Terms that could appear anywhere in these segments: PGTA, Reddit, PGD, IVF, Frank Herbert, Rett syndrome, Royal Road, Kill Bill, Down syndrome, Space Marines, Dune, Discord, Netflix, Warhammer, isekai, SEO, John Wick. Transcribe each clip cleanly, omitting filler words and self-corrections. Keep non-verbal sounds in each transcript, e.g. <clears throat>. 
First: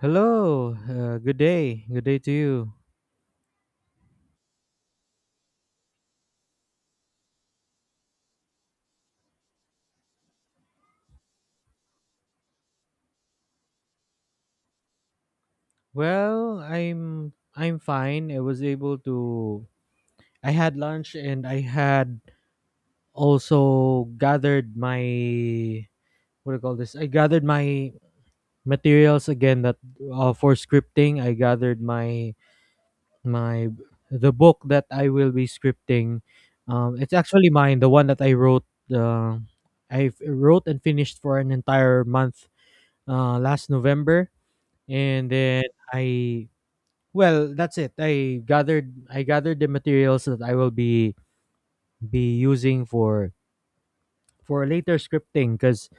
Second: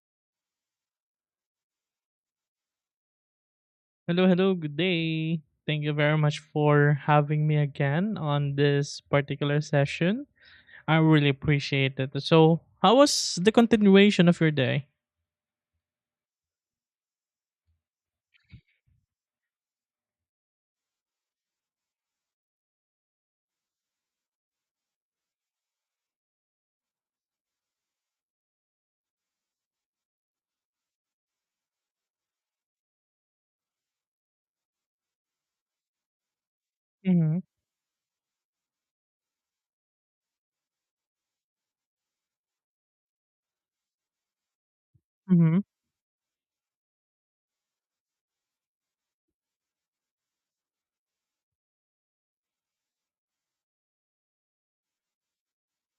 Hello. Good day. Good day to you. Hello, hello, good day. Thank you very much for having me again on this particular session. I really appreciate it. So, how was the continuation of your day? Well, I'm fine. I was able to I had lunch, and I had also gathered my what do you call this? I gathered my materials again that for scripting. I gathered my my the book that I will be scripting. It's Mhm, actually mine, the one that I wrote. Uh, I wrote and finished for an entire month, last November. And mhm. then I well, that's it. I gathered, the materials that I will be using for later scripting, because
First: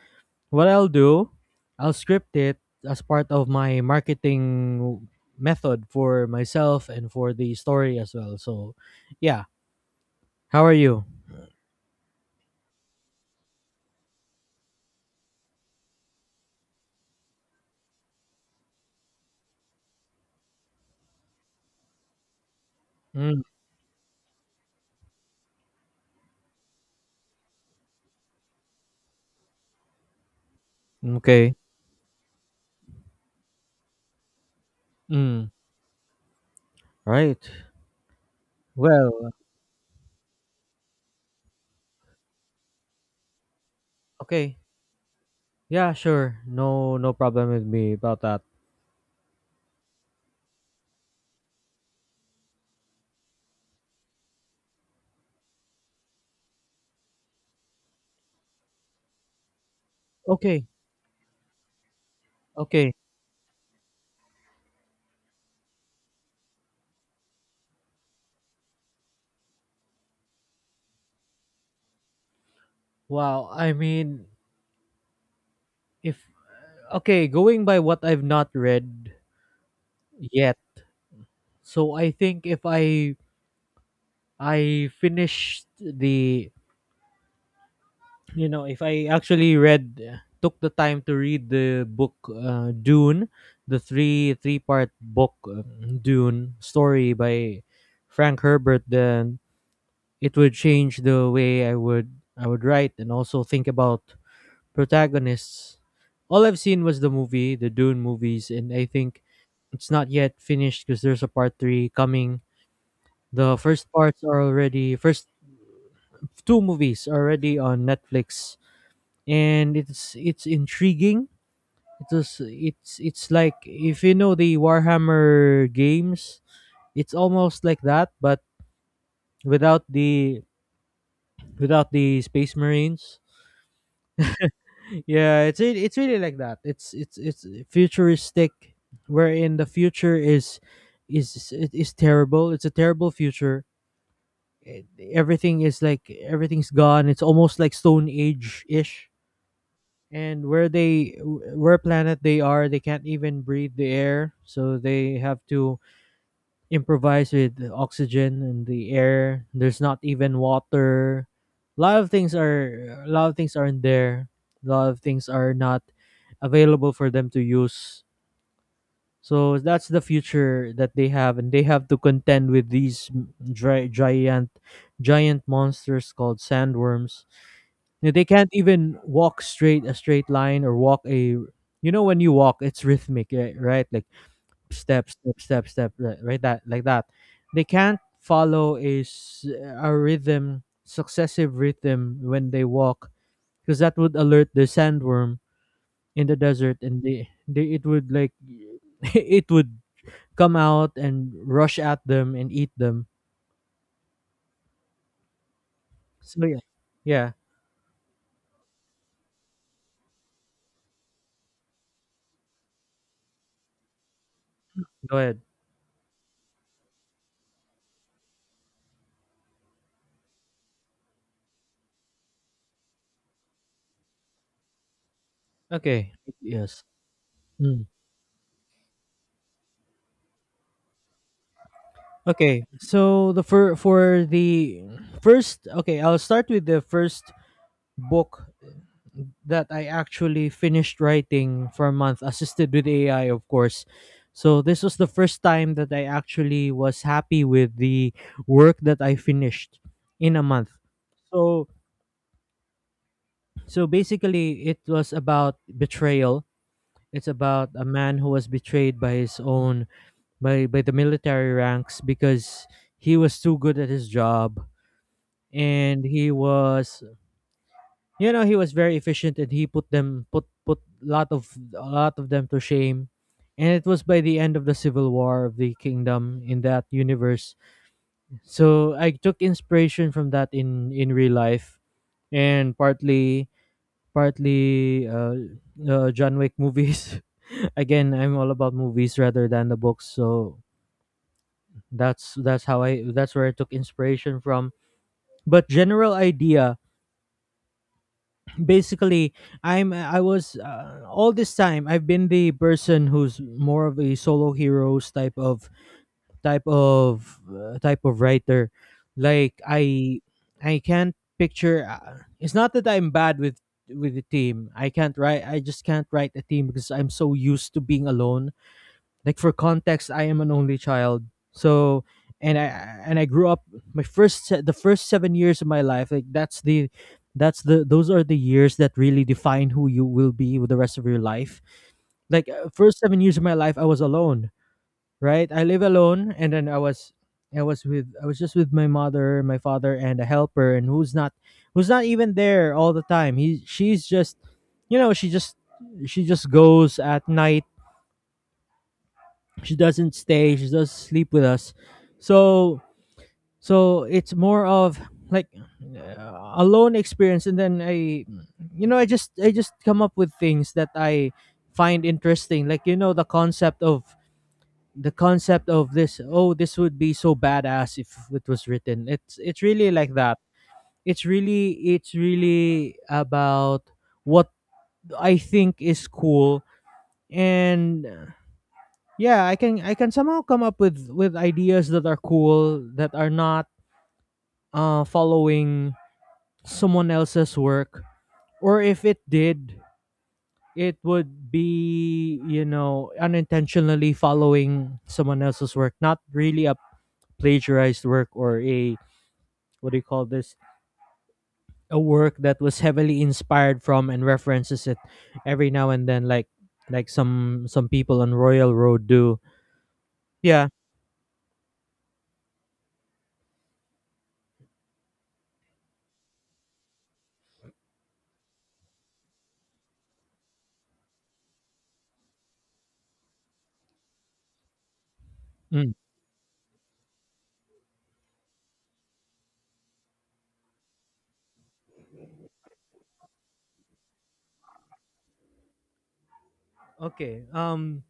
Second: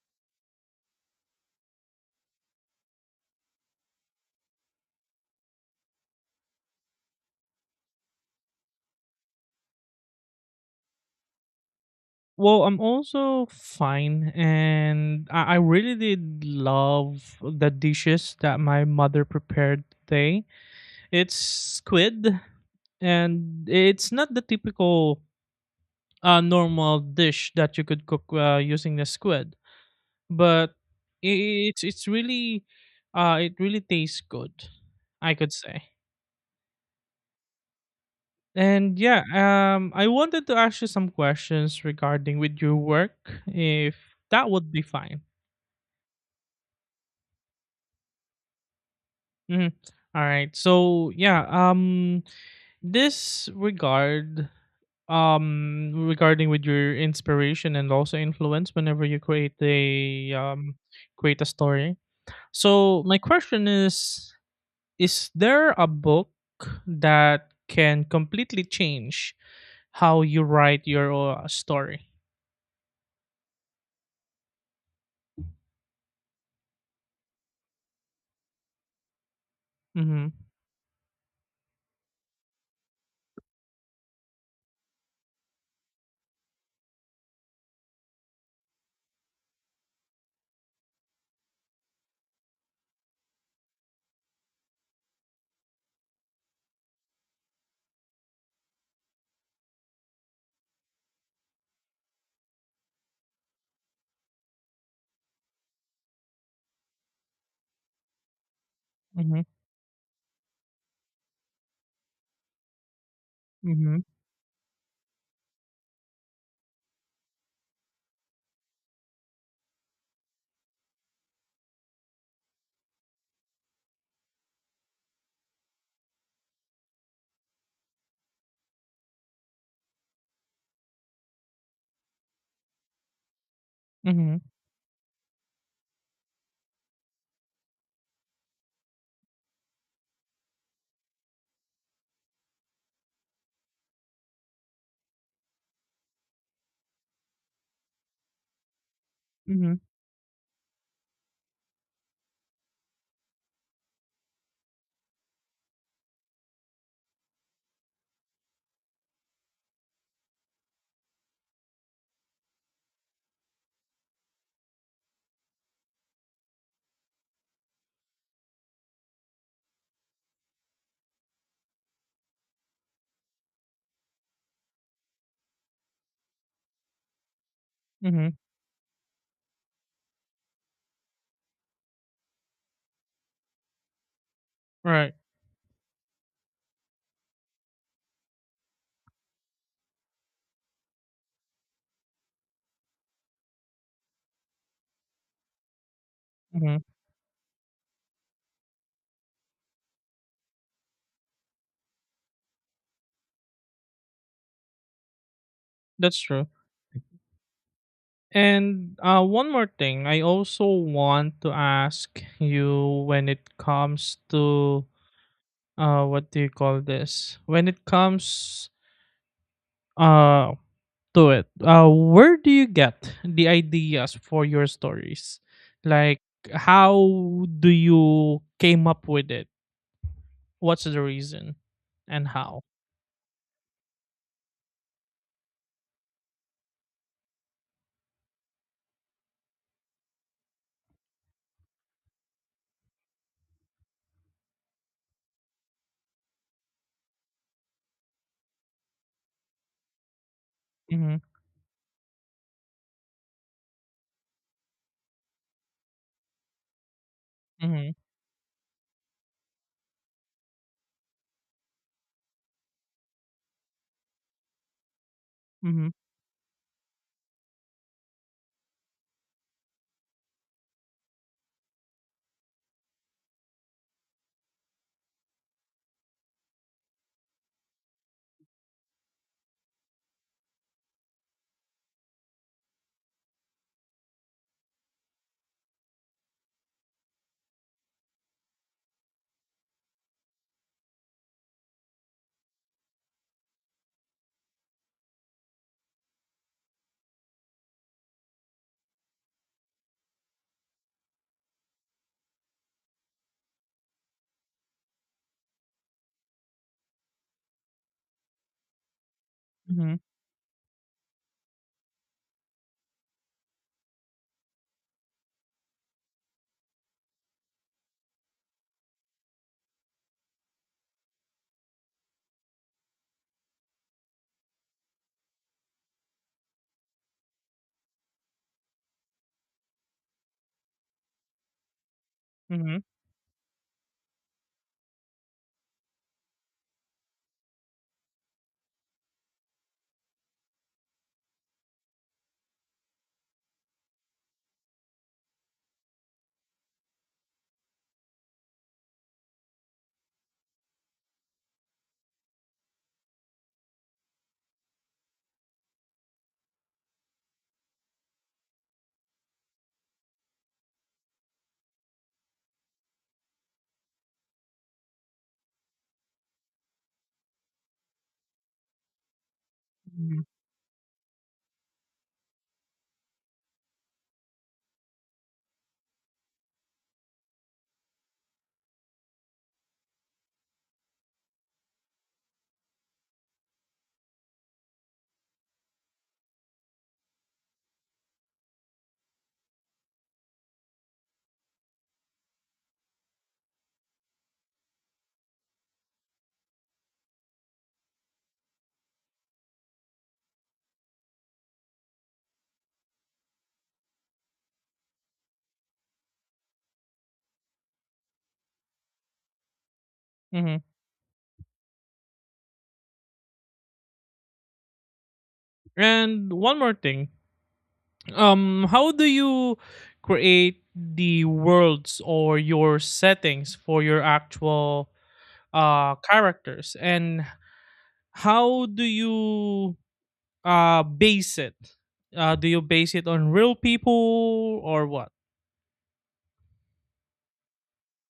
what I'll do, I'll script it as part of my marketing method for myself and for the story as well. So yeah, how are you? Well, I'm also fine, and I really did love the dishes that my mother prepared today. It's squid, Mm. and it's not the typical normal dish that you could cook using the squid, but Okay. I it's really it really tastes good, I Mm. could say. Right. And yeah, Well, I wanted to ask you some questions regarding with your work, if that okay. would be fine. Yeah, sure. No, no problem with me about that. Mhm. All right. So yeah, this regard, regarding with your inspiration and also influence whenever you create a Okay. um, create a story. Okay. So my question is there a book that can completely change how you write your story? Wow, I mean, if okay, going by what I've not read Mm-hmm. yet, so I think if I finished the— if I actually read took the time to read the book, Dune, the three part book, Dune story by Frank Herbert, then it would change the way I would write and also think about protagonists. All I've seen was the movie, the Dune movies, and I think Mm-hmm. it's not yet finished because there's a part three coming. The first Mm-hmm. parts are already first two movies are already on Netflix, and it's intriguing. It was it's like, if you know the Warhammer games, it's almost like that, but without the without the Space Marines. Mhm, Yeah, it's really like that. It's futuristic, wherein the future is terrible. It's a terrible future. Eh, Everything is like everything's gone. It's almost like Stone Age ish. mhm, And where planet they are, they can't even breathe the air, so they have to improvise with the oxygen and the air. There's not even water. A lot of things aren't there. A lot of things are not available for them to use. So that's the future that they have, and they have to contend with these dry, giant monsters called sandworms. You know, they mhm, can't even walk straight a straight line, or walk a— you know, when you walk, it's rhythmic, right? Like step, right, step, step, step, right, that— like that. They can't follow a rhythm successive rhythm when they walk, because that would alert the sandworm in the desert, mhm, and they it would, like, <laughs> it would come out and rush at them and eat them. that's So true. yeah. Yeah. And one more thing, I also want to ask you when it comes to Go ahead. What do you call this? When it comes uh to it, where do you get the ideas for your stories? Okay. Like, Yes. how do Mm. you came up with it? What's the reason and how? Okay, so the for the first okay, I'll start with the first book that I actually finished writing for a month, assisted with AI, of course. So this was the first time that I actually was happy with the work that I finished in a month. Mm-hmm, So so basically, it was about betrayal. It's about a mm-hmm, man who was betrayed by his own— by the military ranks, because he was too good at his job, mm-hmm, and he was you know, he was very efficient, and he put them put put lot of a lot of them to shame. And it was by the end of the civil war of the kingdom in that universe. So I took inspiration from that in real life, and partly John Wick movies. <laughs> Again, I'm all about movies rather than the books, so that's where I took inspiration from. But general idea, basically, I was, all this time I've been the person who's more of a solo heroes type of, writer. Like, mm-hmm, I can't picture— it's not that I'm bad with the team. I just can't write a team, because I'm so used to being alone. Like, for context, I am an only child. So, and I and I grew up— my the first 7 years of my life, like that's the— those are the years that really define who you will be with the rest of your life. Like, mm-hmm, first 7 years of my life I was alone, right? I live alone, and then I was just with my mother, my father, and a helper. And who's not even there all the time. He She's just— you know, she just she just goes at night. She doesn't stay. She does sleep with us. So, so it's more of, like, alone experience. And then I I just come up with things that I find interesting. Like, the concept of— this— oh, this would be so badass if it was written. It's really like mm-hmm, that. It's really about what I think is cool. And yeah, I can somehow come up with ideas that are cool, that are not following someone else's work. Or if it did, it would be, unintentionally following someone else's work. Not really a plagiarized work, or a— what do you call this— a work that was heavily inspired from and references it every now and then, like some people on Royal Road do. Mm-hmm. Yeah. And one more thing. How do you create the worlds or your settings for your actual Mm. Characters and how do you base it? Do you base it on real people or what? Okay.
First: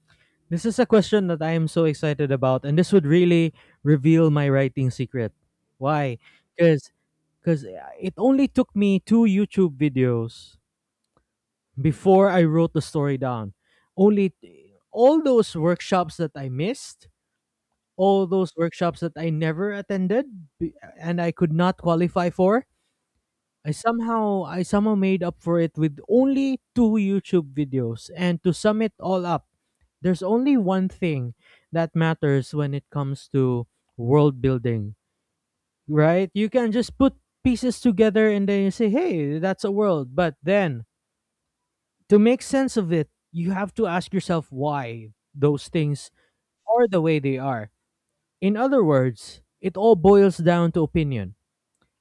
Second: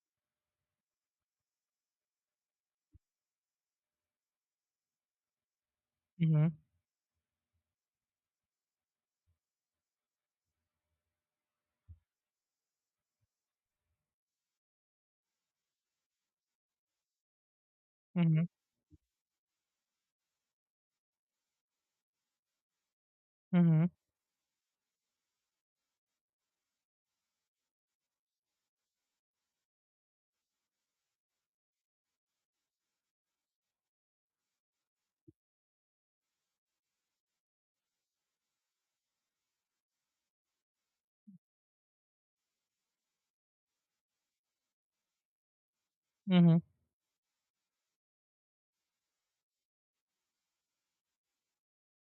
This is a question that I am so excited about, and this would really reveal my writing secret. Why? Mhm, Because because it only took me two YouTube videos before I wrote the story down. Only— all those workshops that I missed, all mhm, those workshops that I never attended, b- and I could not qualify for. Mhm, I somehow made up for it with only two YouTube videos. And to sum it all up, there's only one thing that matters when it comes to world building, right? You can just put pieces together and then you say, "Hey, that's a world." But then, to make sense of it, you have to ask yourself why those things mhm, are the way they are. In other words, it all boils down to opinion.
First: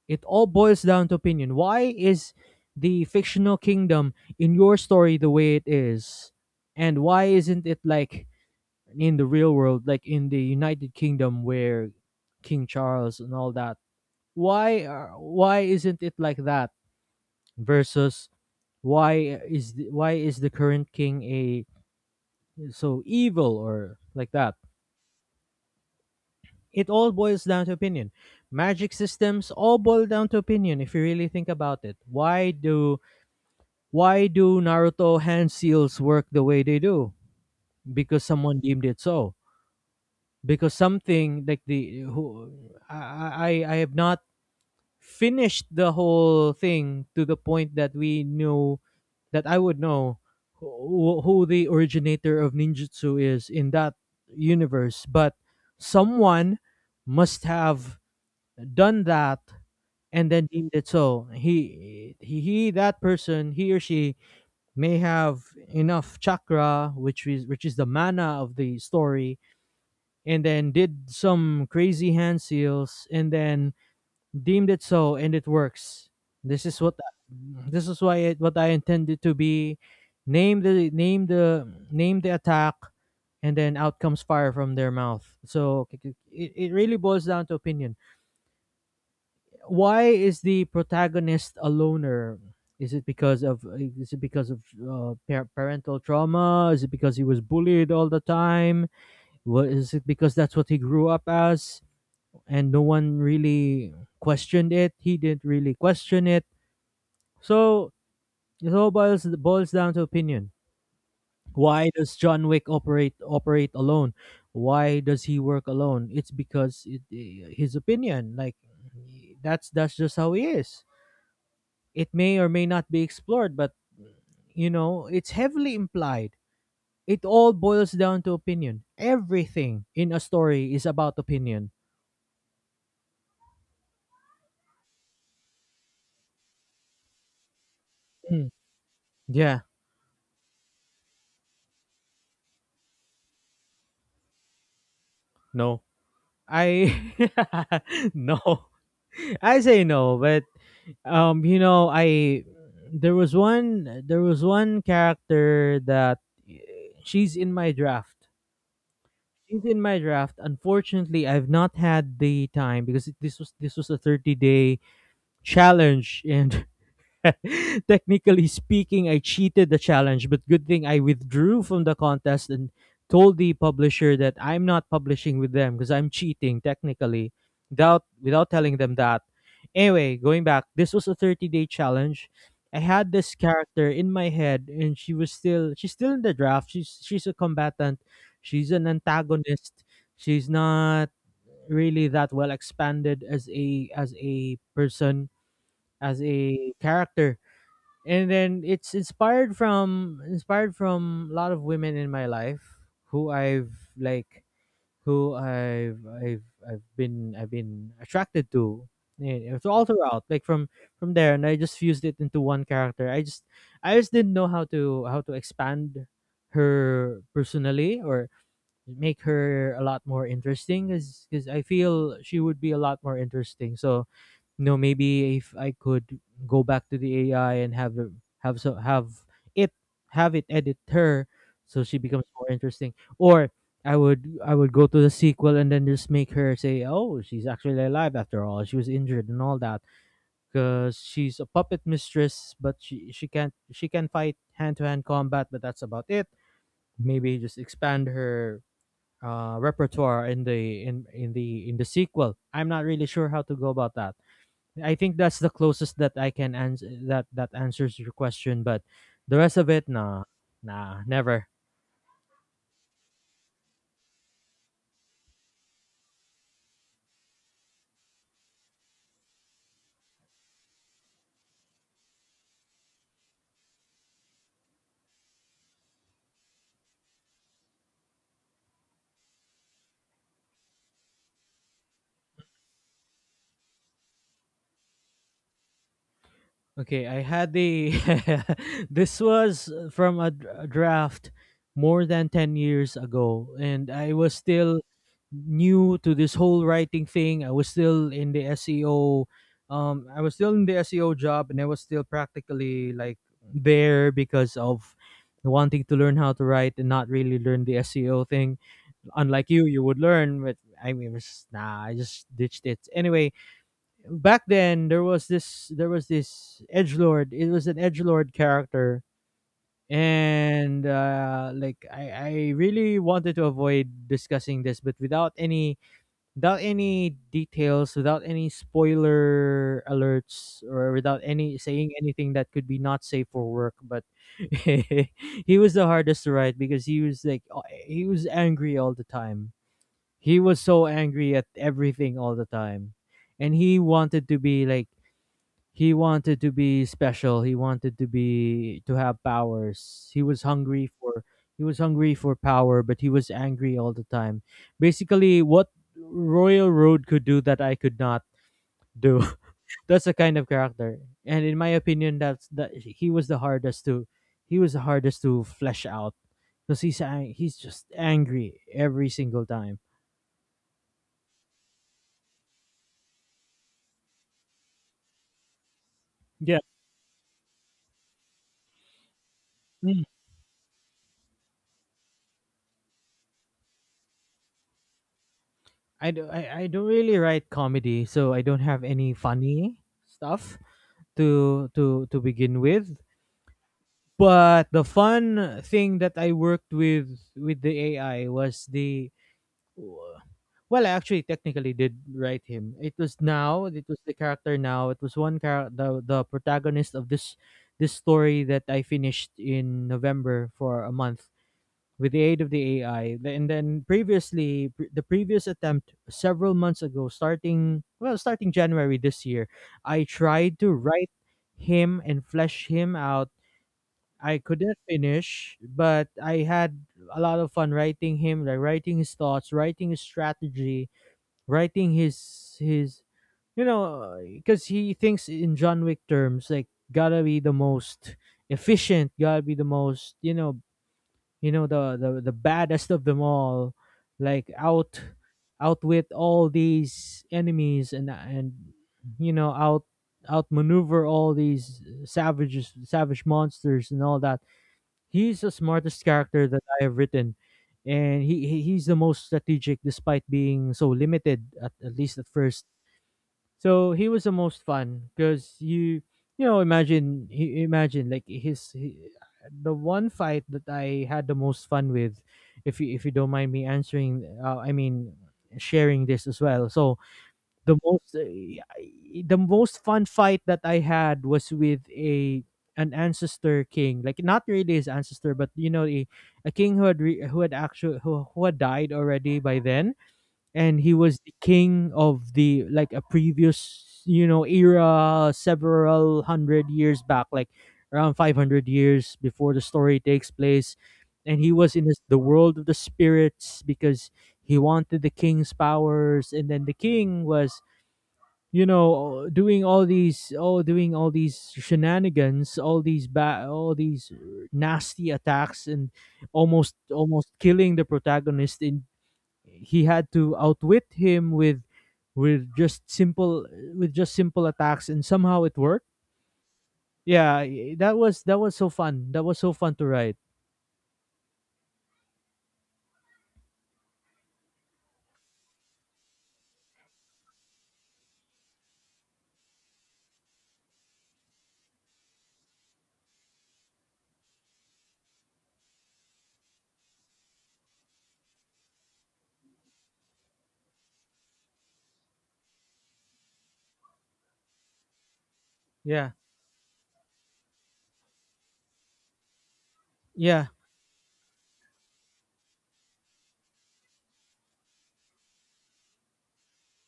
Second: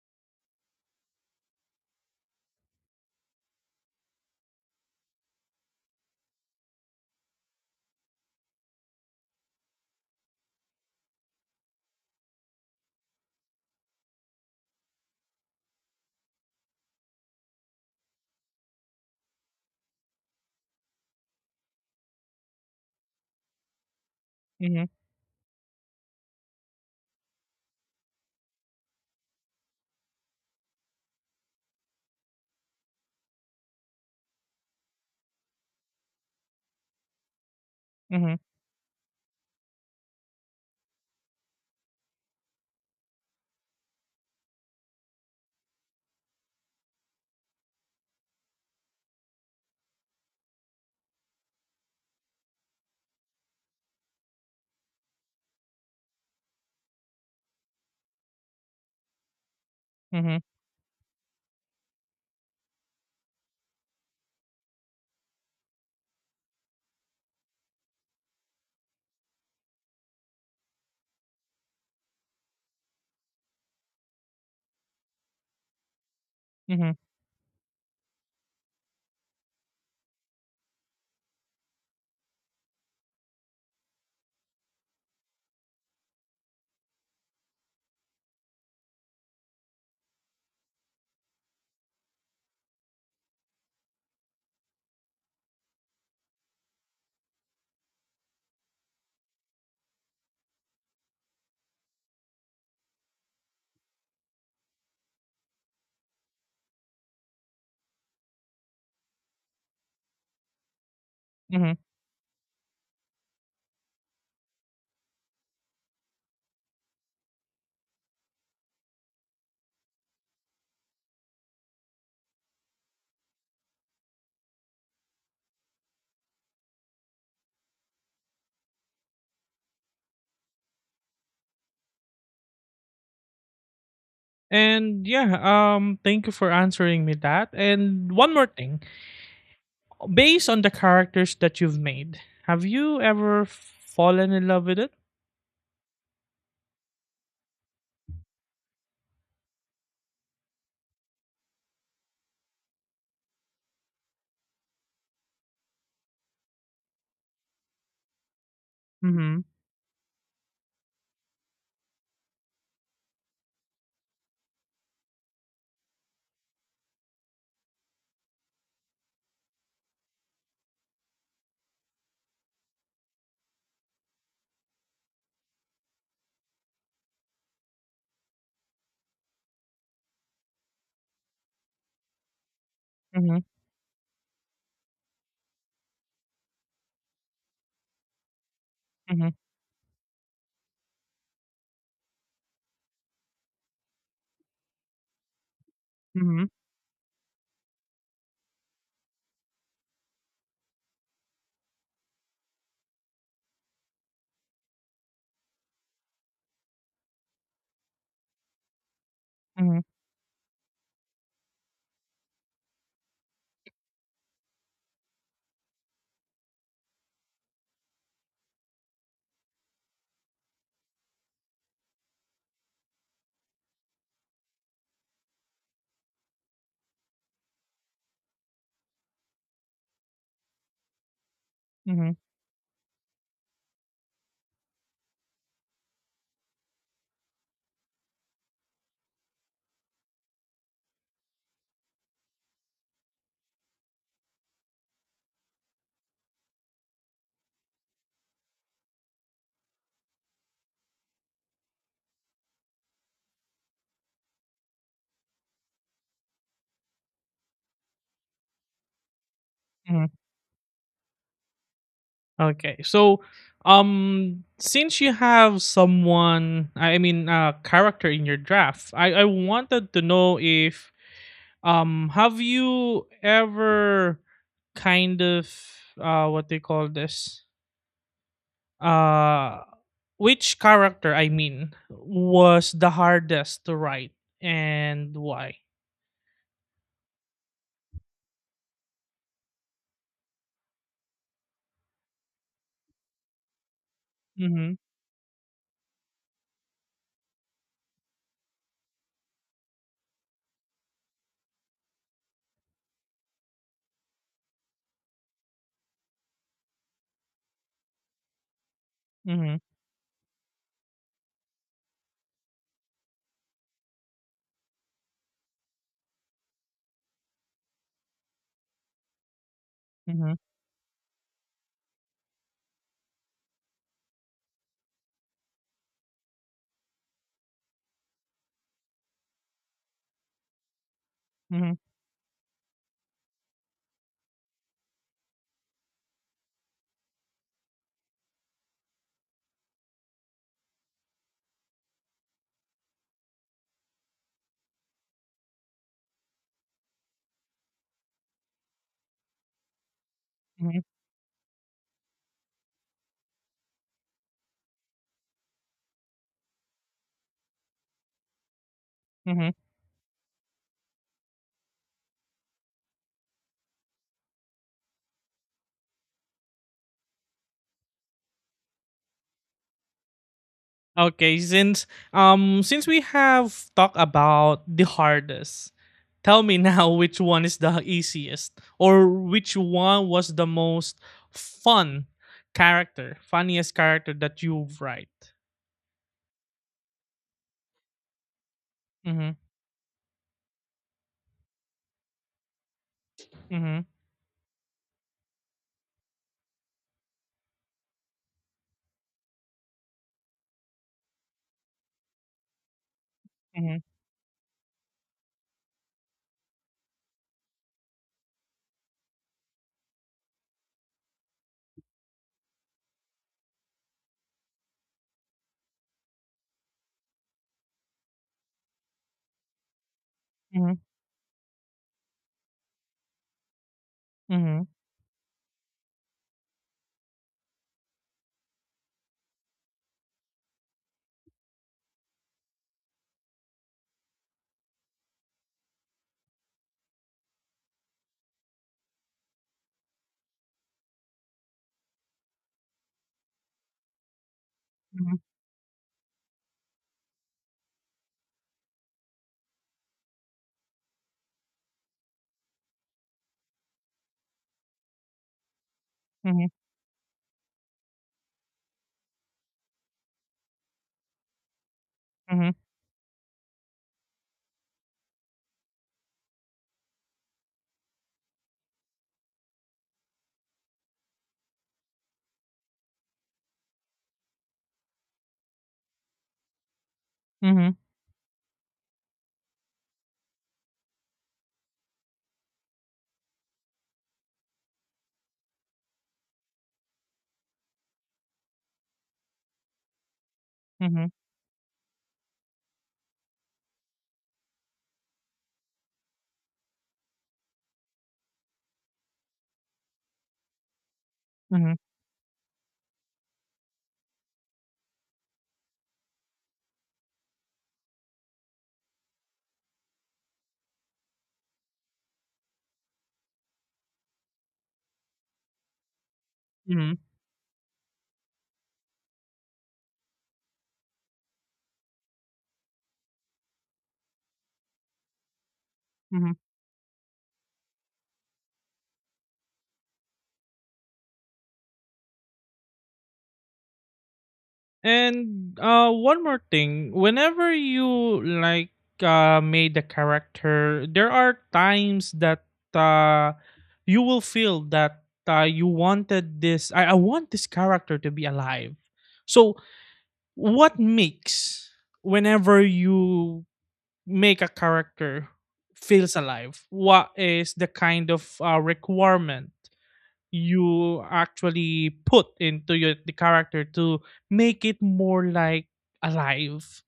It all boils down to opinion. Why is the fictional kingdom in your story the way it is? And why isn't it like in the real world, like in the United Kingdom where King Charles and all that? Why isn't it like that, versus why is the current king a so evil, or like that? mhm, It all boils down to opinion. Magic systems all boil down to opinion if you really think about it. Why do Naruto hand seals work the way they do? Because mhm, someone deemed it so. Because something like the— who I have not finished the whole thing to the point that we knew— that I would know who the originator of ninjutsu is in that universe, but someone must have done that, and mhm, then deemed it so. He, that person, he or she, may have enough chakra, which is the mana of the story, and then did some crazy hand seals, and then deemed it so, and it works. This is mhm, what this is why it what I intended to be. Name the attack, and then out comes fire from their mouth. So it really boils down to opinion. Why is the protagonist a loner? Is it because of is it because of, parental trauma? Is it because he was bullied all the time? What— is it because that's what he grew up as, and no one really questioned it? He didn't really question it. So it all boils down to opinion. mhm. Why does John Wick operate alone? Why does he work alone? It's because, his opinion, like that's just how he is. It may or may not be explored, but, it's heavily implied. It all boils down to opinion. Everything in a story is about opinion. And yeah, thank you for answering me that. And one more Mm. thing, Yeah. based on the characters that you've made, have you ever fallen in love with it? No. I <laughs> no. I say no, but I there was one— there was one character that, she's in my draft. Mhm. She's in my draft. Unfortunately, I've not had the time, because this was a 30-day challenge. And technically speaking, I cheated the challenge, but good thing I withdrew from the contest and told the publisher that I'm not publishing with them because I'm cheating, technically, without telling them that. Anyway, going back, this was a 30-day challenge. I had this Mhm. character in my head, and she's still in the draft. She's a combatant. She's an Mhm. antagonist. She's not really that well expanded as a person, as Mhm. a character, and then it's inspired from a lot of women in my life who I've like who I've been attracted to, it's Mhm. all throughout, like from there, and I just fused it into one character. I just didn't know how to expand her personally, or make her a lot more interesting because I feel she would be a lot more interesting. So no, maybe if I could go back to the AI and have so have it have it edit her so she Mhm. becomes more interesting. Or I would go to the sequel and then just make her say, "Oh, she's actually alive after all. She was injured and all that," because she's a puppet mistress, but she can't she can fight hand to hand combat, but that's about it. Maybe just expand her repertoire in the sequel. I'm not really sure how to go about that. I think that's the closest that I can answer, that answers your question. But the rest of it, Mhm. nah, nah, never. Okay. So, since you have someone, I mean, a character in your draft, I wanted to know if have you ever kind of what they call this? uh which character, I mean, was the hardest to write, and why? Okay, I had the <laughs> this was from a draft more than 10 years ago, and I was Mm-hmm, still new to this whole writing thing. I was still in the SEO, I was still in the SEO job, and I was still practically like there because of wanting to learn how to write and not really learn the SEO thing, unlike mm-hmm, you, you would learn. But I mean, it, nah, I just ditched it. Anyway, back then there was this edge lord. It was an edge lord character, mm-hmm, and like I really wanted to avoid discussing this, but without any, details, without any spoiler alerts, or without any mm-hmm, saying anything that could be not safe for work. But <laughs> he was the hardest to write because he was he was angry all the time, he was so angry at everything all the time. And he wanted to be like, he wanted to be special. He wanted to have powers. He was mm-hmm, hungry for power, but he was angry all the time. Basically what Royal Road could do that I could not do. mm-hmm. <laughs> That's the kind of character. And in my opinion, that's that he was the hardest to flesh out because he's just angry every single time. Okay, since we have talked about the hardest, tell me <laughs> Yeah. now which one is the easiest, or which one was the most fun character, funniest character that you've write? I don't really write comedy, so I don't have any Mm-hmm, funny stuff to begin with. mm-hmm, But the fun thing that I worked with the AI was the, well, I actually technically did write him. It was now, mm-hmm, it was the character now. It was one character, the protagonist of this story that I finished in November for a month with the aid of the AI. And then previously, the previous attempt several months ago, starting, well, starting January this year, I tried to mm-hmm, write him and flesh him out. I mm-hmm, couldn't finish, but I had a lot of fun writing him, like writing his thoughts, writing his strategy, writing you know, because he thinks in John Wick terms, like gotta be the most efficient, gotta be the most, you know, the baddest of them all, like mm-hmm, outwit all these enemies, and you know out outmaneuver all these savage monsters and all that. He's the smartest character mm-hmm, that I have written, and he's the most strategic despite being so limited, at least at mm-hmm, first. So he was the most fun because you imagine, like the one fight that I had the most fun with, if you don't mind me answering, I mean sharing this as well. So mm-hmm, the most uh, the most fun fight that I had was with a, an ancestor king, like not really his ancestor, but you know a king who had actually who had died already by then, and he mm-hmm. was the king of the, like a previous, you know, era several hundred years back, like around 500 years before the story takes place. And he was Mhm, in this, the world of the spirits, because he wanted the king's powers. And then the king was, you know, doing all these oh doing all these shenanigans, all all these nasty attacks, and mhm, almost killing the protagonist. In, he had to outwit him with with just simple with just simple attacks and somehow it worked. mhm. Yeah, that was so fun, that was so fun to write. And one more thing, whenever you like made the character, there are times that uh, you will feel that you wanted this. I want this character to be alive. So, what makes whenever you make a character Yeah, feels alive? What is the kind of requirement yeah, you actually put into your the character to make it more like alive?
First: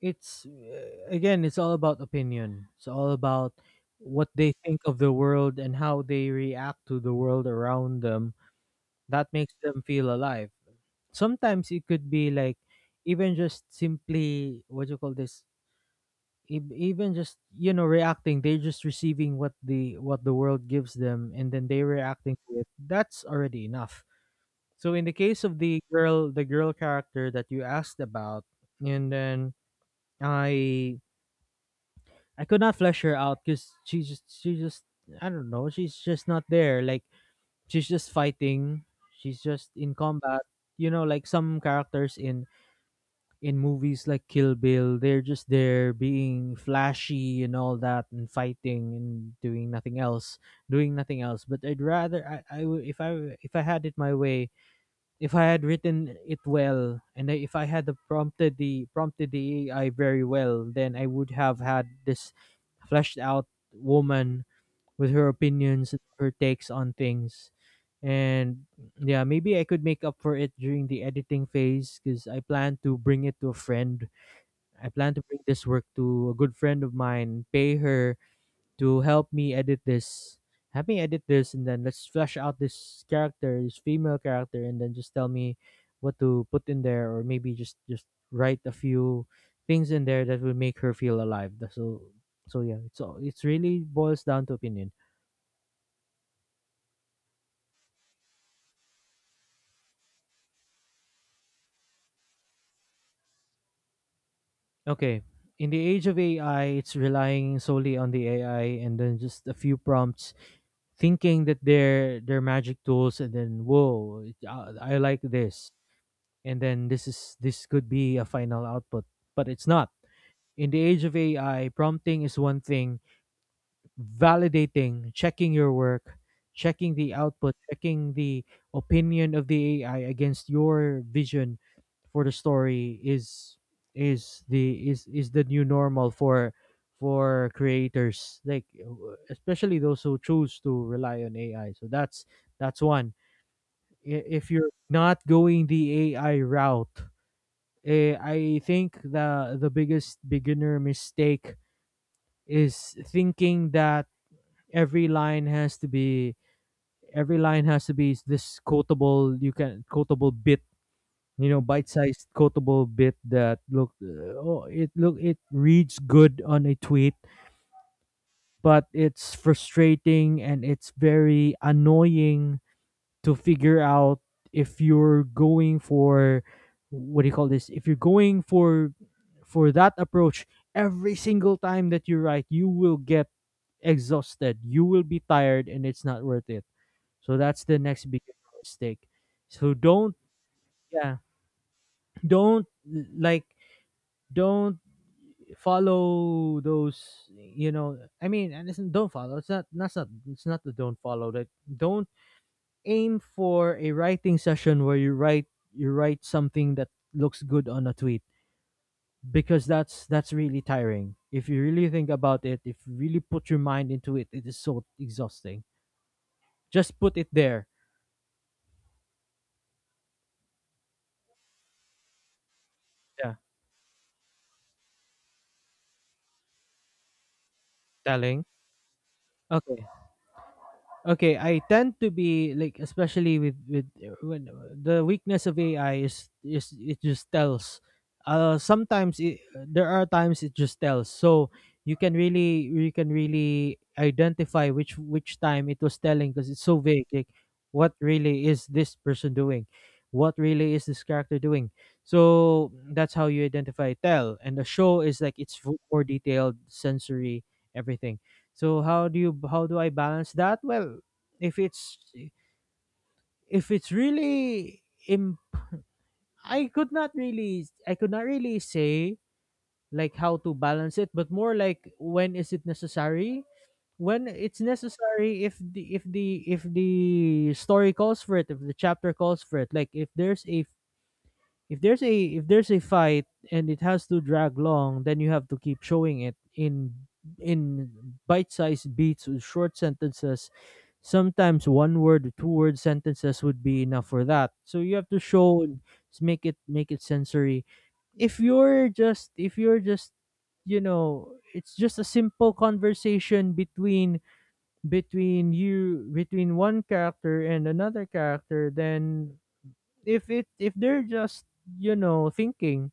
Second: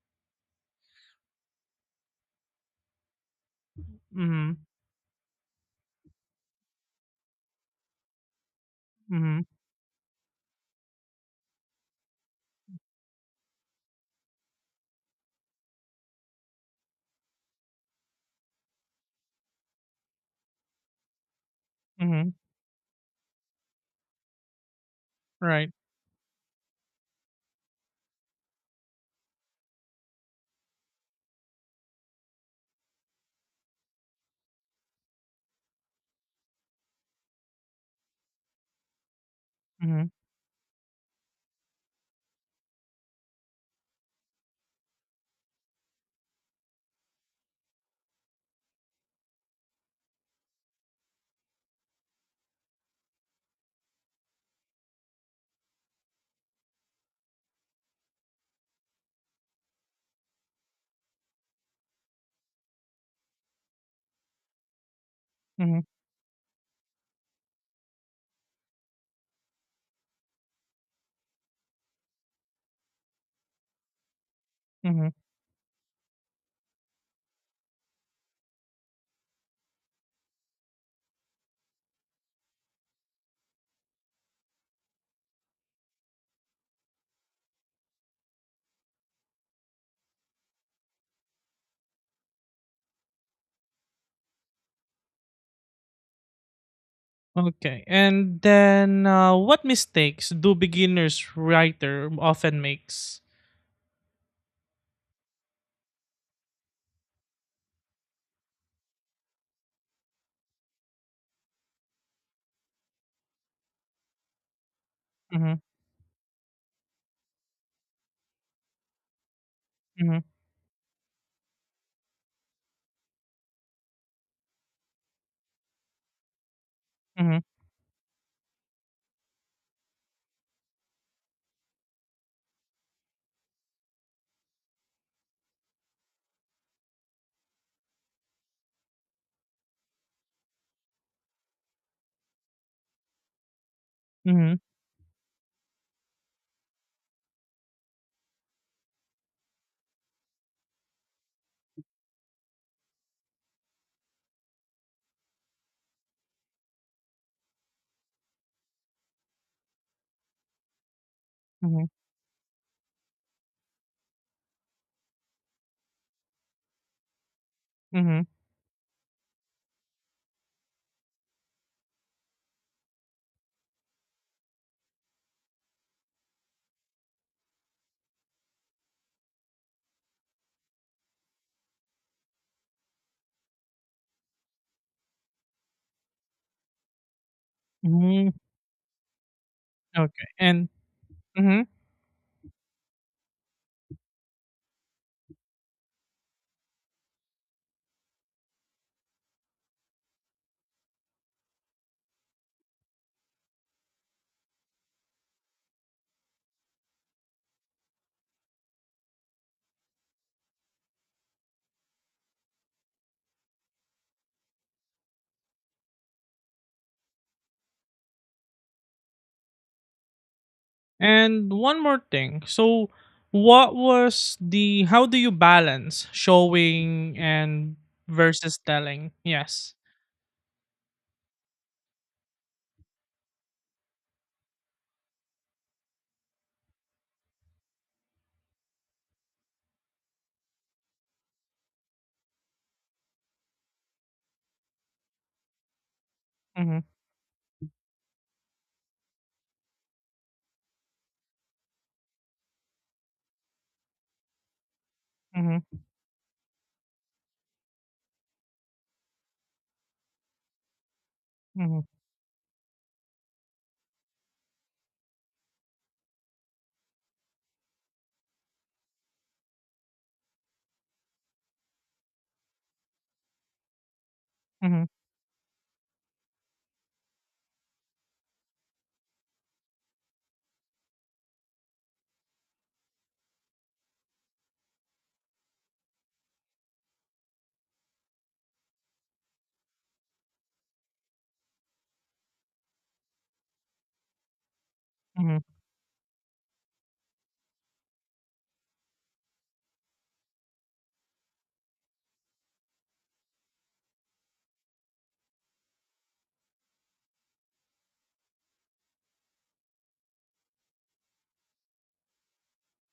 it's again it's all about opinion, it's all about what they Mm-hmm. think of the world and how they react to the world around them, that Mm-hmm. makes them feel alive. Sometimes it could be like, even just simply, what do you call this, even just, you know, reacting, they're just receiving what the world gives them, and then they Mm-hmm. reacting to it, that's already enough. So in the case of Right. the girl, the girl character that you asked about, and then i I could not flesh her out because she just, I don't know, she's just not there, like she's just fighting, she's just in Mm-hmm. combat. You know, like some characters in movies like Kill Bill, they're just there being flashy and all that and fighting and doing nothing else, doing nothing else. But I'd rather, I would, if I, if I had it my way, if I had written it well, and if I had the prompted the prompted the AI very well, then I would have had this fleshed out woman with her Mm-hmm. opinions, her takes on things. And yeah, maybe I could make up for it during the editing phase because I plan to bring it to a friend. I Mm-hmm. plan to bring this work to a good friend of mine, pay her to help me edit this. Have me edit this, and then let's flesh out this character, this female character, and then just tell me what to put in there, or maybe just write a few things in there that will make her feel alive. That's, so, so yeah, it's all, it's really boils down to opinion. Okay. And then what mistakes do beginners writer often makes? Okay. In the age of AI, it's relying solely on the AI and then just a few prompts, thinking that they're magic tools, and then whoa, I like Mm-hmm. this, and then this could be a final output, but it's not. Mm-hmm. In the age of AI, prompting is one thing, validating, checking your work, checking the Mm-hmm. output, checking the opinion of the AI against your vision for the story is, is the new normal for creators, like especially those who choose to rely on AI. So that's one. If Mm-hmm. you're not going the AI route, I think the biggest beginner mistake is thinking that every line has to be every line has to be this quotable, you can quotable bit, you know, Mm-hmm. bite-sized quotable bit that look, it reads good on a tweet, Mm-hmm. but it's frustrating and it's very annoying to figure out, if you're going for, what do you call this, if you're going for that approach. Every single time that you write you will get exhausted, you will be tired, and it's not worth it. So that's the next Mm-hmm. biggest mistake. So don't, Okay. And yeah, hmm <clears throat> don't, like, don't follow those, you know, I mean, and listen, don't follow, it's not, that's not, it's not the, don't follow that, don't aim for a writing session where you write something that looks good on a tweet, because that's really tiring. If you really think about it, if you really put your mind into it, it is so exhausting. Just put it there. and one more thing. So, Yeah. what was the how do you balance showing and Telling. versus telling? Yes. Okay. Okay, I tend to be like, especially with when the weakness of AI is, it just tells, sometimes there are times it just tells. So you can really, you can really identify which time it was telling, because it's so Mhm. vague, like what really is this person doing, what really is this character doing, so that's how you identify tell. And the show is like, it's Mhm. more detailed, sensory, everything. So how do you, how do I balance that? Well, if Mhm. it's if it's really im- I could not really, I could not really say like how to balance it, but more like when is it necessary? When it's Mhm. necessary, if the story calls for it, if the chapter calls for it, like if there's a fight and it has to drag long, then you have to keep showing it in in bite-sized beats with short sentences. Sometimes one word, two word sentences would be enough for that, so you have to Mhm. show and make it sensory if you're just, you know, it's just a simple conversation between between you between one character and another character, then if it, if they're just, you know, thinking,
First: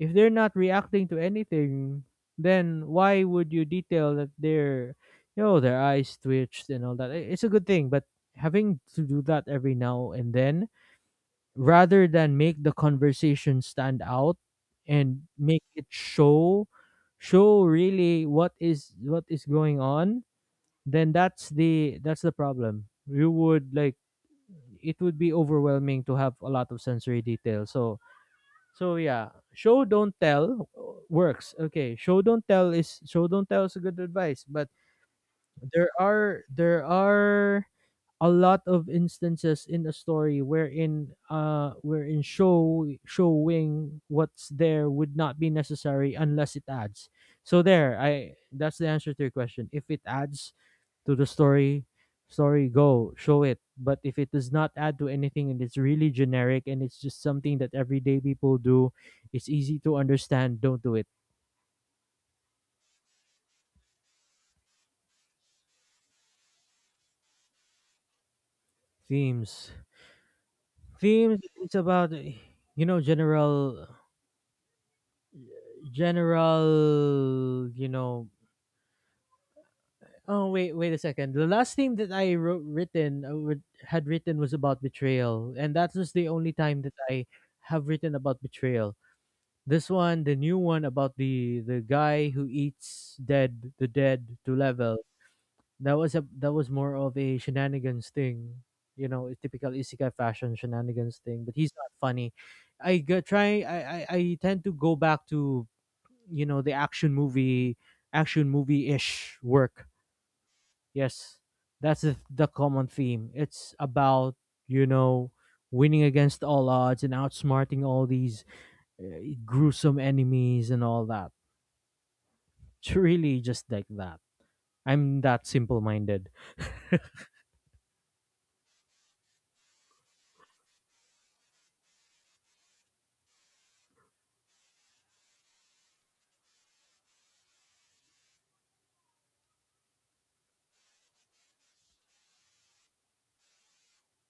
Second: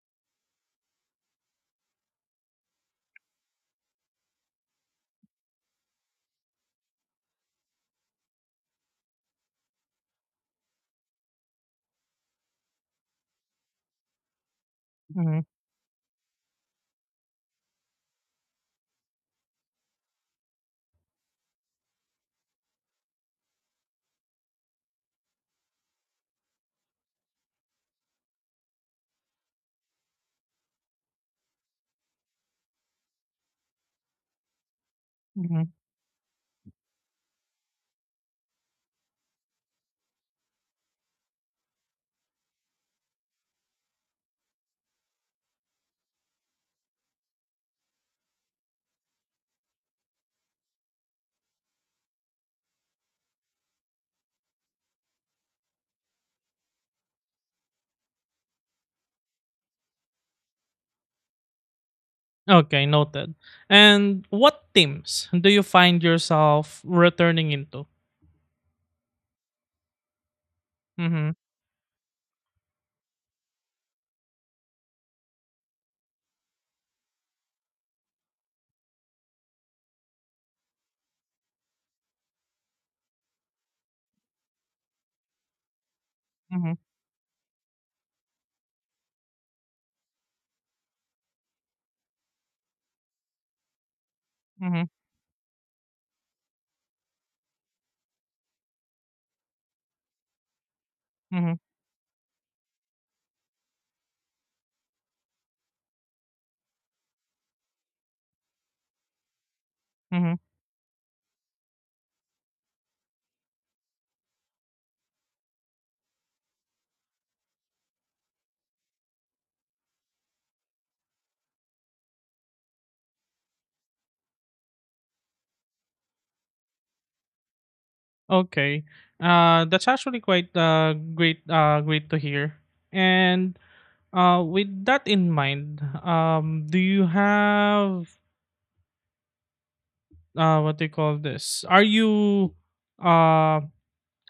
if they're not reacting to anything, then why would you detail that their, you know, their eyes twitched and all that? It's a good thing, but having to do that every now and then rather than make the conversation stand out and Mhm. make it show, show really what is going on, then that's the problem. You would like, it would be overwhelming to have a lot of sensory detail. So yeah, show don't tell works. Okay, show don't tell is a good advice, but Mhm. there are a lot of instances in a story wherein wherein showing what's there would not be necessary unless it adds. So there, I that's the answer to your question. If it adds to the story, go show it. But if it does not add to anything and it's really generic and it's just something that everyday people do, it's easy to understand, don't do it. Okay, noted. And what teams do you find yourself returning into? Themes, Mm-hmm. themes, it's about, you know, general, general, you know, oh wait, wait a second, the last thing that I wrote, written, had written, was about betrayal, and that was the only Mm-hmm. time that I have written about betrayal. This one, the new one about the guy who eats dead, the dead to Mm-hmm. level. That was a that was more of a shenanigans thing, you know, a typical isekai fashion shenanigans thing. But Mm-hmm. he's not funny. I go, try. I tend to go back to, you know, the action movie, action movie ish work. Mm-hmm. Yes, that's the common theme. It's about, you know, winning against all odds and outsmarting all these, uh, gruesome enemies and all that. It's really just like that. I'm that simple minded. Okay. That's actually quite great great to hear. And with that in mind, do you have what do you call this? Are you uh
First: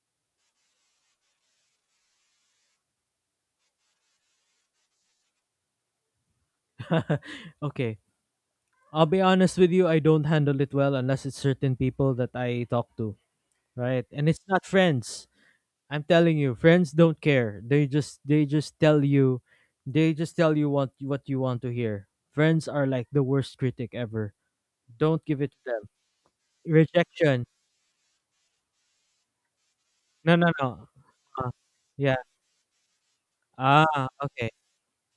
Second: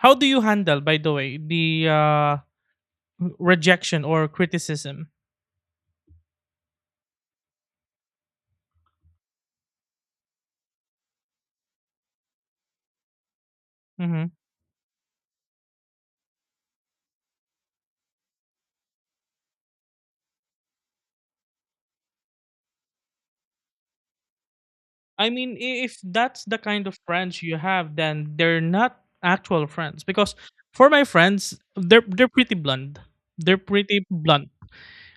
how do you handle, by the way, the rejection or criticism? <laughs> okay. I'll be honest with you, I don't handle it well unless it's certain people that I talk to. Right? Mm-hmm. And it's not friends. I'm telling you, friends don't care. They just tell you, what you want to hear. Friends are like the worst critic ever. Don't I give it mean, to them. I- if that's the kind of friends Rejection. you have, then they're not actual friends. Because No, no, no. for my Uh, friends, they're yeah. they're pretty blunt. They're pretty Ah, okay. blunt.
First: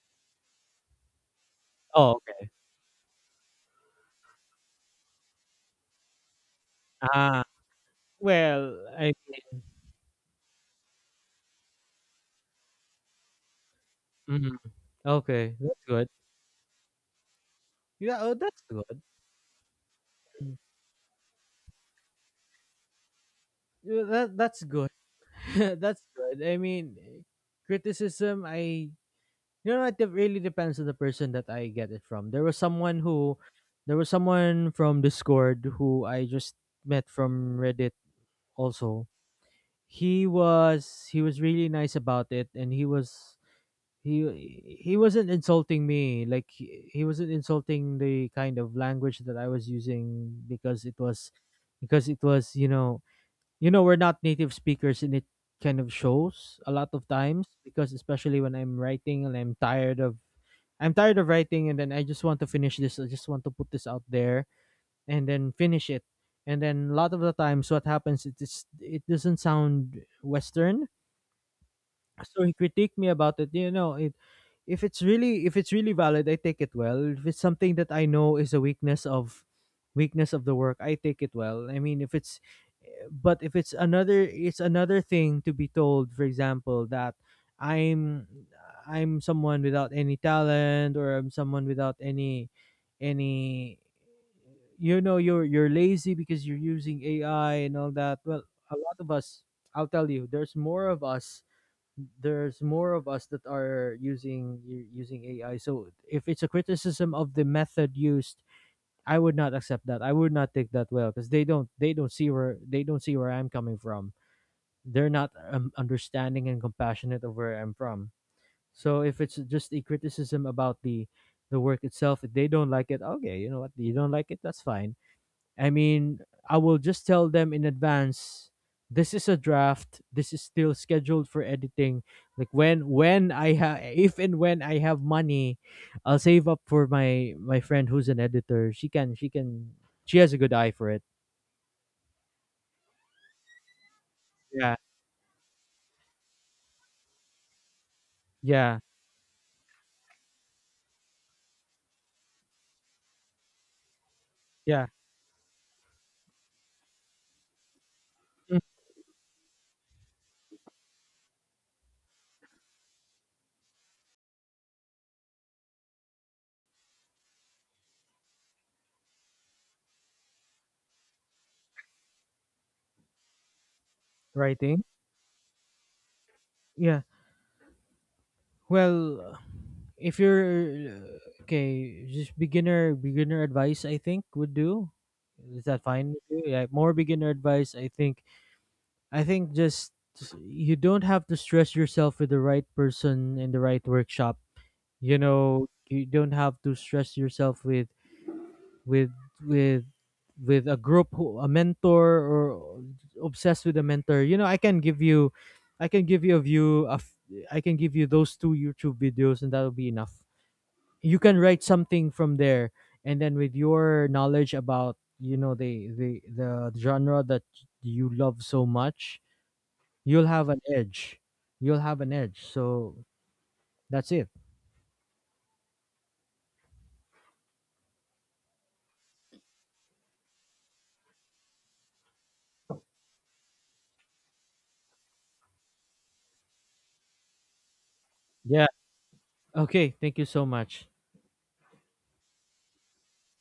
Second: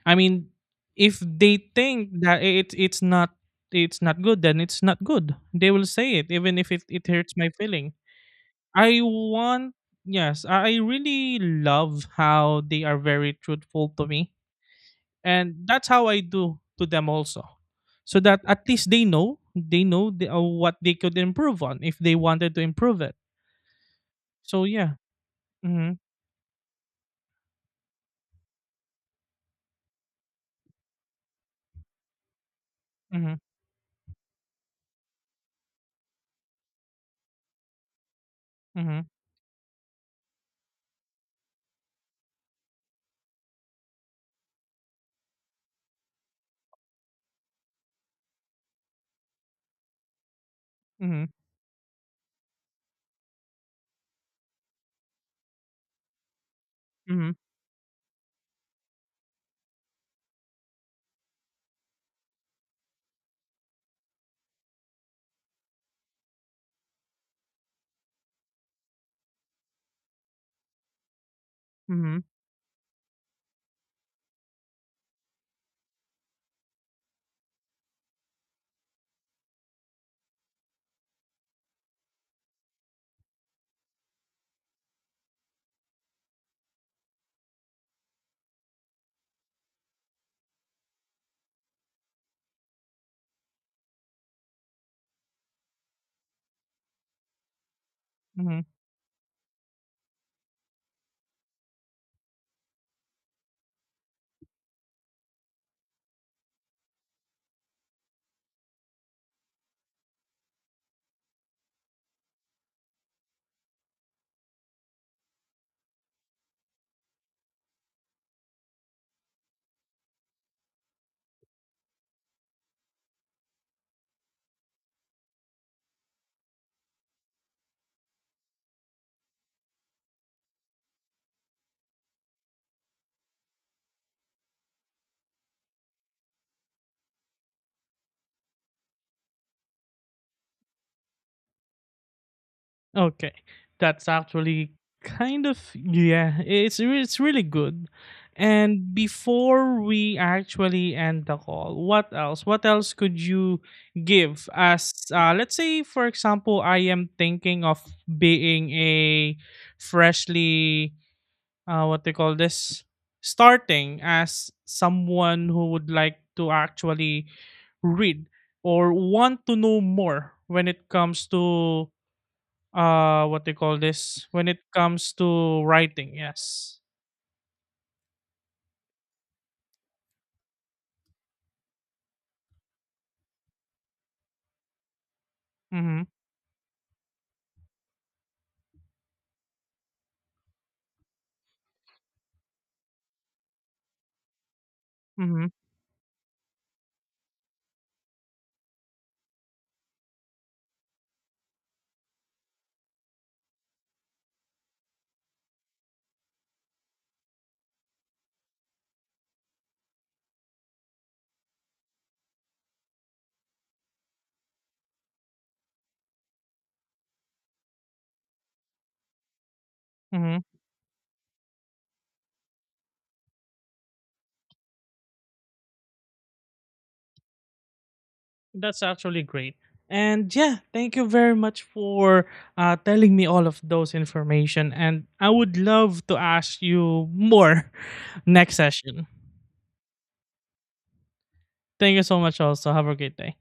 I mean, if they Oh, think that okay. I- it's not it's not good, then it's not good. They will say it, even if it hurts Ah, my feeling. well, I I, want Yes, I really love how they are very truthful to me, mm, okay. and That's that's good. how I do to them also, Yeah, so oh, that that's at least good. They know the, what they could improve on if they wanted to improve it. Yeah, that that's So good. yeah. <laughs> Mm-hmm. that's good. I mean, eh, criticism. I, you know, it really depends on the person that I get it from. There was someone Mm-hmm. who, there was someone from Discord who I just met from Reddit. Mm-hmm. Also, he was really nice about it, and he was, he he wasn't insulting me. Like he wasn't insulting the kind of language that I was using because it Mm-hmm. was because it was, you know, we're not native speakers, and it kind of shows a lot of Mm-hmm. times because especially when I'm writing and I'm tired of writing, and then I just want to finish this, I just want to put this out there and then finish it. And then a lot of the times what happens, it is, it doesn't sound western. Mm-hmm. So he critiqued me about it, you know. If it's really valid, I take it well. If it's something that I know is a weakness of, the work, I take it well. I mean, if it's, but if it's another, it's another thing to be told, for example, that i'm I'm someone without any talent, or I'm someone without any any you know, you're lazy because you're using AI and all that. Well, Mm-hmm. a lot of us, I'll tell you, there's more of us that are using using AI. So if it's a criticism of the method used, I would not accept that. I would not take that well because they don't see where, I'm coming from. They're not understanding and compassionate of where I'm from. So if it's just a criticism about the work itself, if they don't like it, okay, you know what, you don't like it, that's fine. I mean, I will just tell them in advance, this is a draft. This is still scheduled for editing. Like when I have, if and when I have money, I'll save up for my friend who's an editor. She can, she has a good eye for it. Okay, that's actually Yeah, kind of yeah. It's re- it's really good. yeah, And before we actually end the call, what else? What else could you give yeah. as let's say for example, I am thinking of Mm, being a freshly what they call this, starting as someone who would like to actually read or want to know more when it comes to what they call this, when it writing. comes to writing? Yes. Yeah. Well, if you're, okay, just beginner, advice I think would do. Is that Mm-hmm. fine with you? Yeah, more beginner advice I think, just you don't have to stress yourself with the right person in the right workshop. You Mm-hmm. know, you don't have to stress yourself with with with a group who, a mentor, or obsessed with a mentor. You know, I can give you a view of, I can give you those two YouTube videos, and that'll be enough. You can write something from there, and then with your knowledge about, you know, the genre that you love so much, you'll Mm-hmm. have an edge. So that's it. That's actually great, and yeah, thank you very much for telling me all of those information, and I would love to ask you more <laughs> next Yeah. session. Okay. Thank you so much. Thank you so much. Also, have a great day.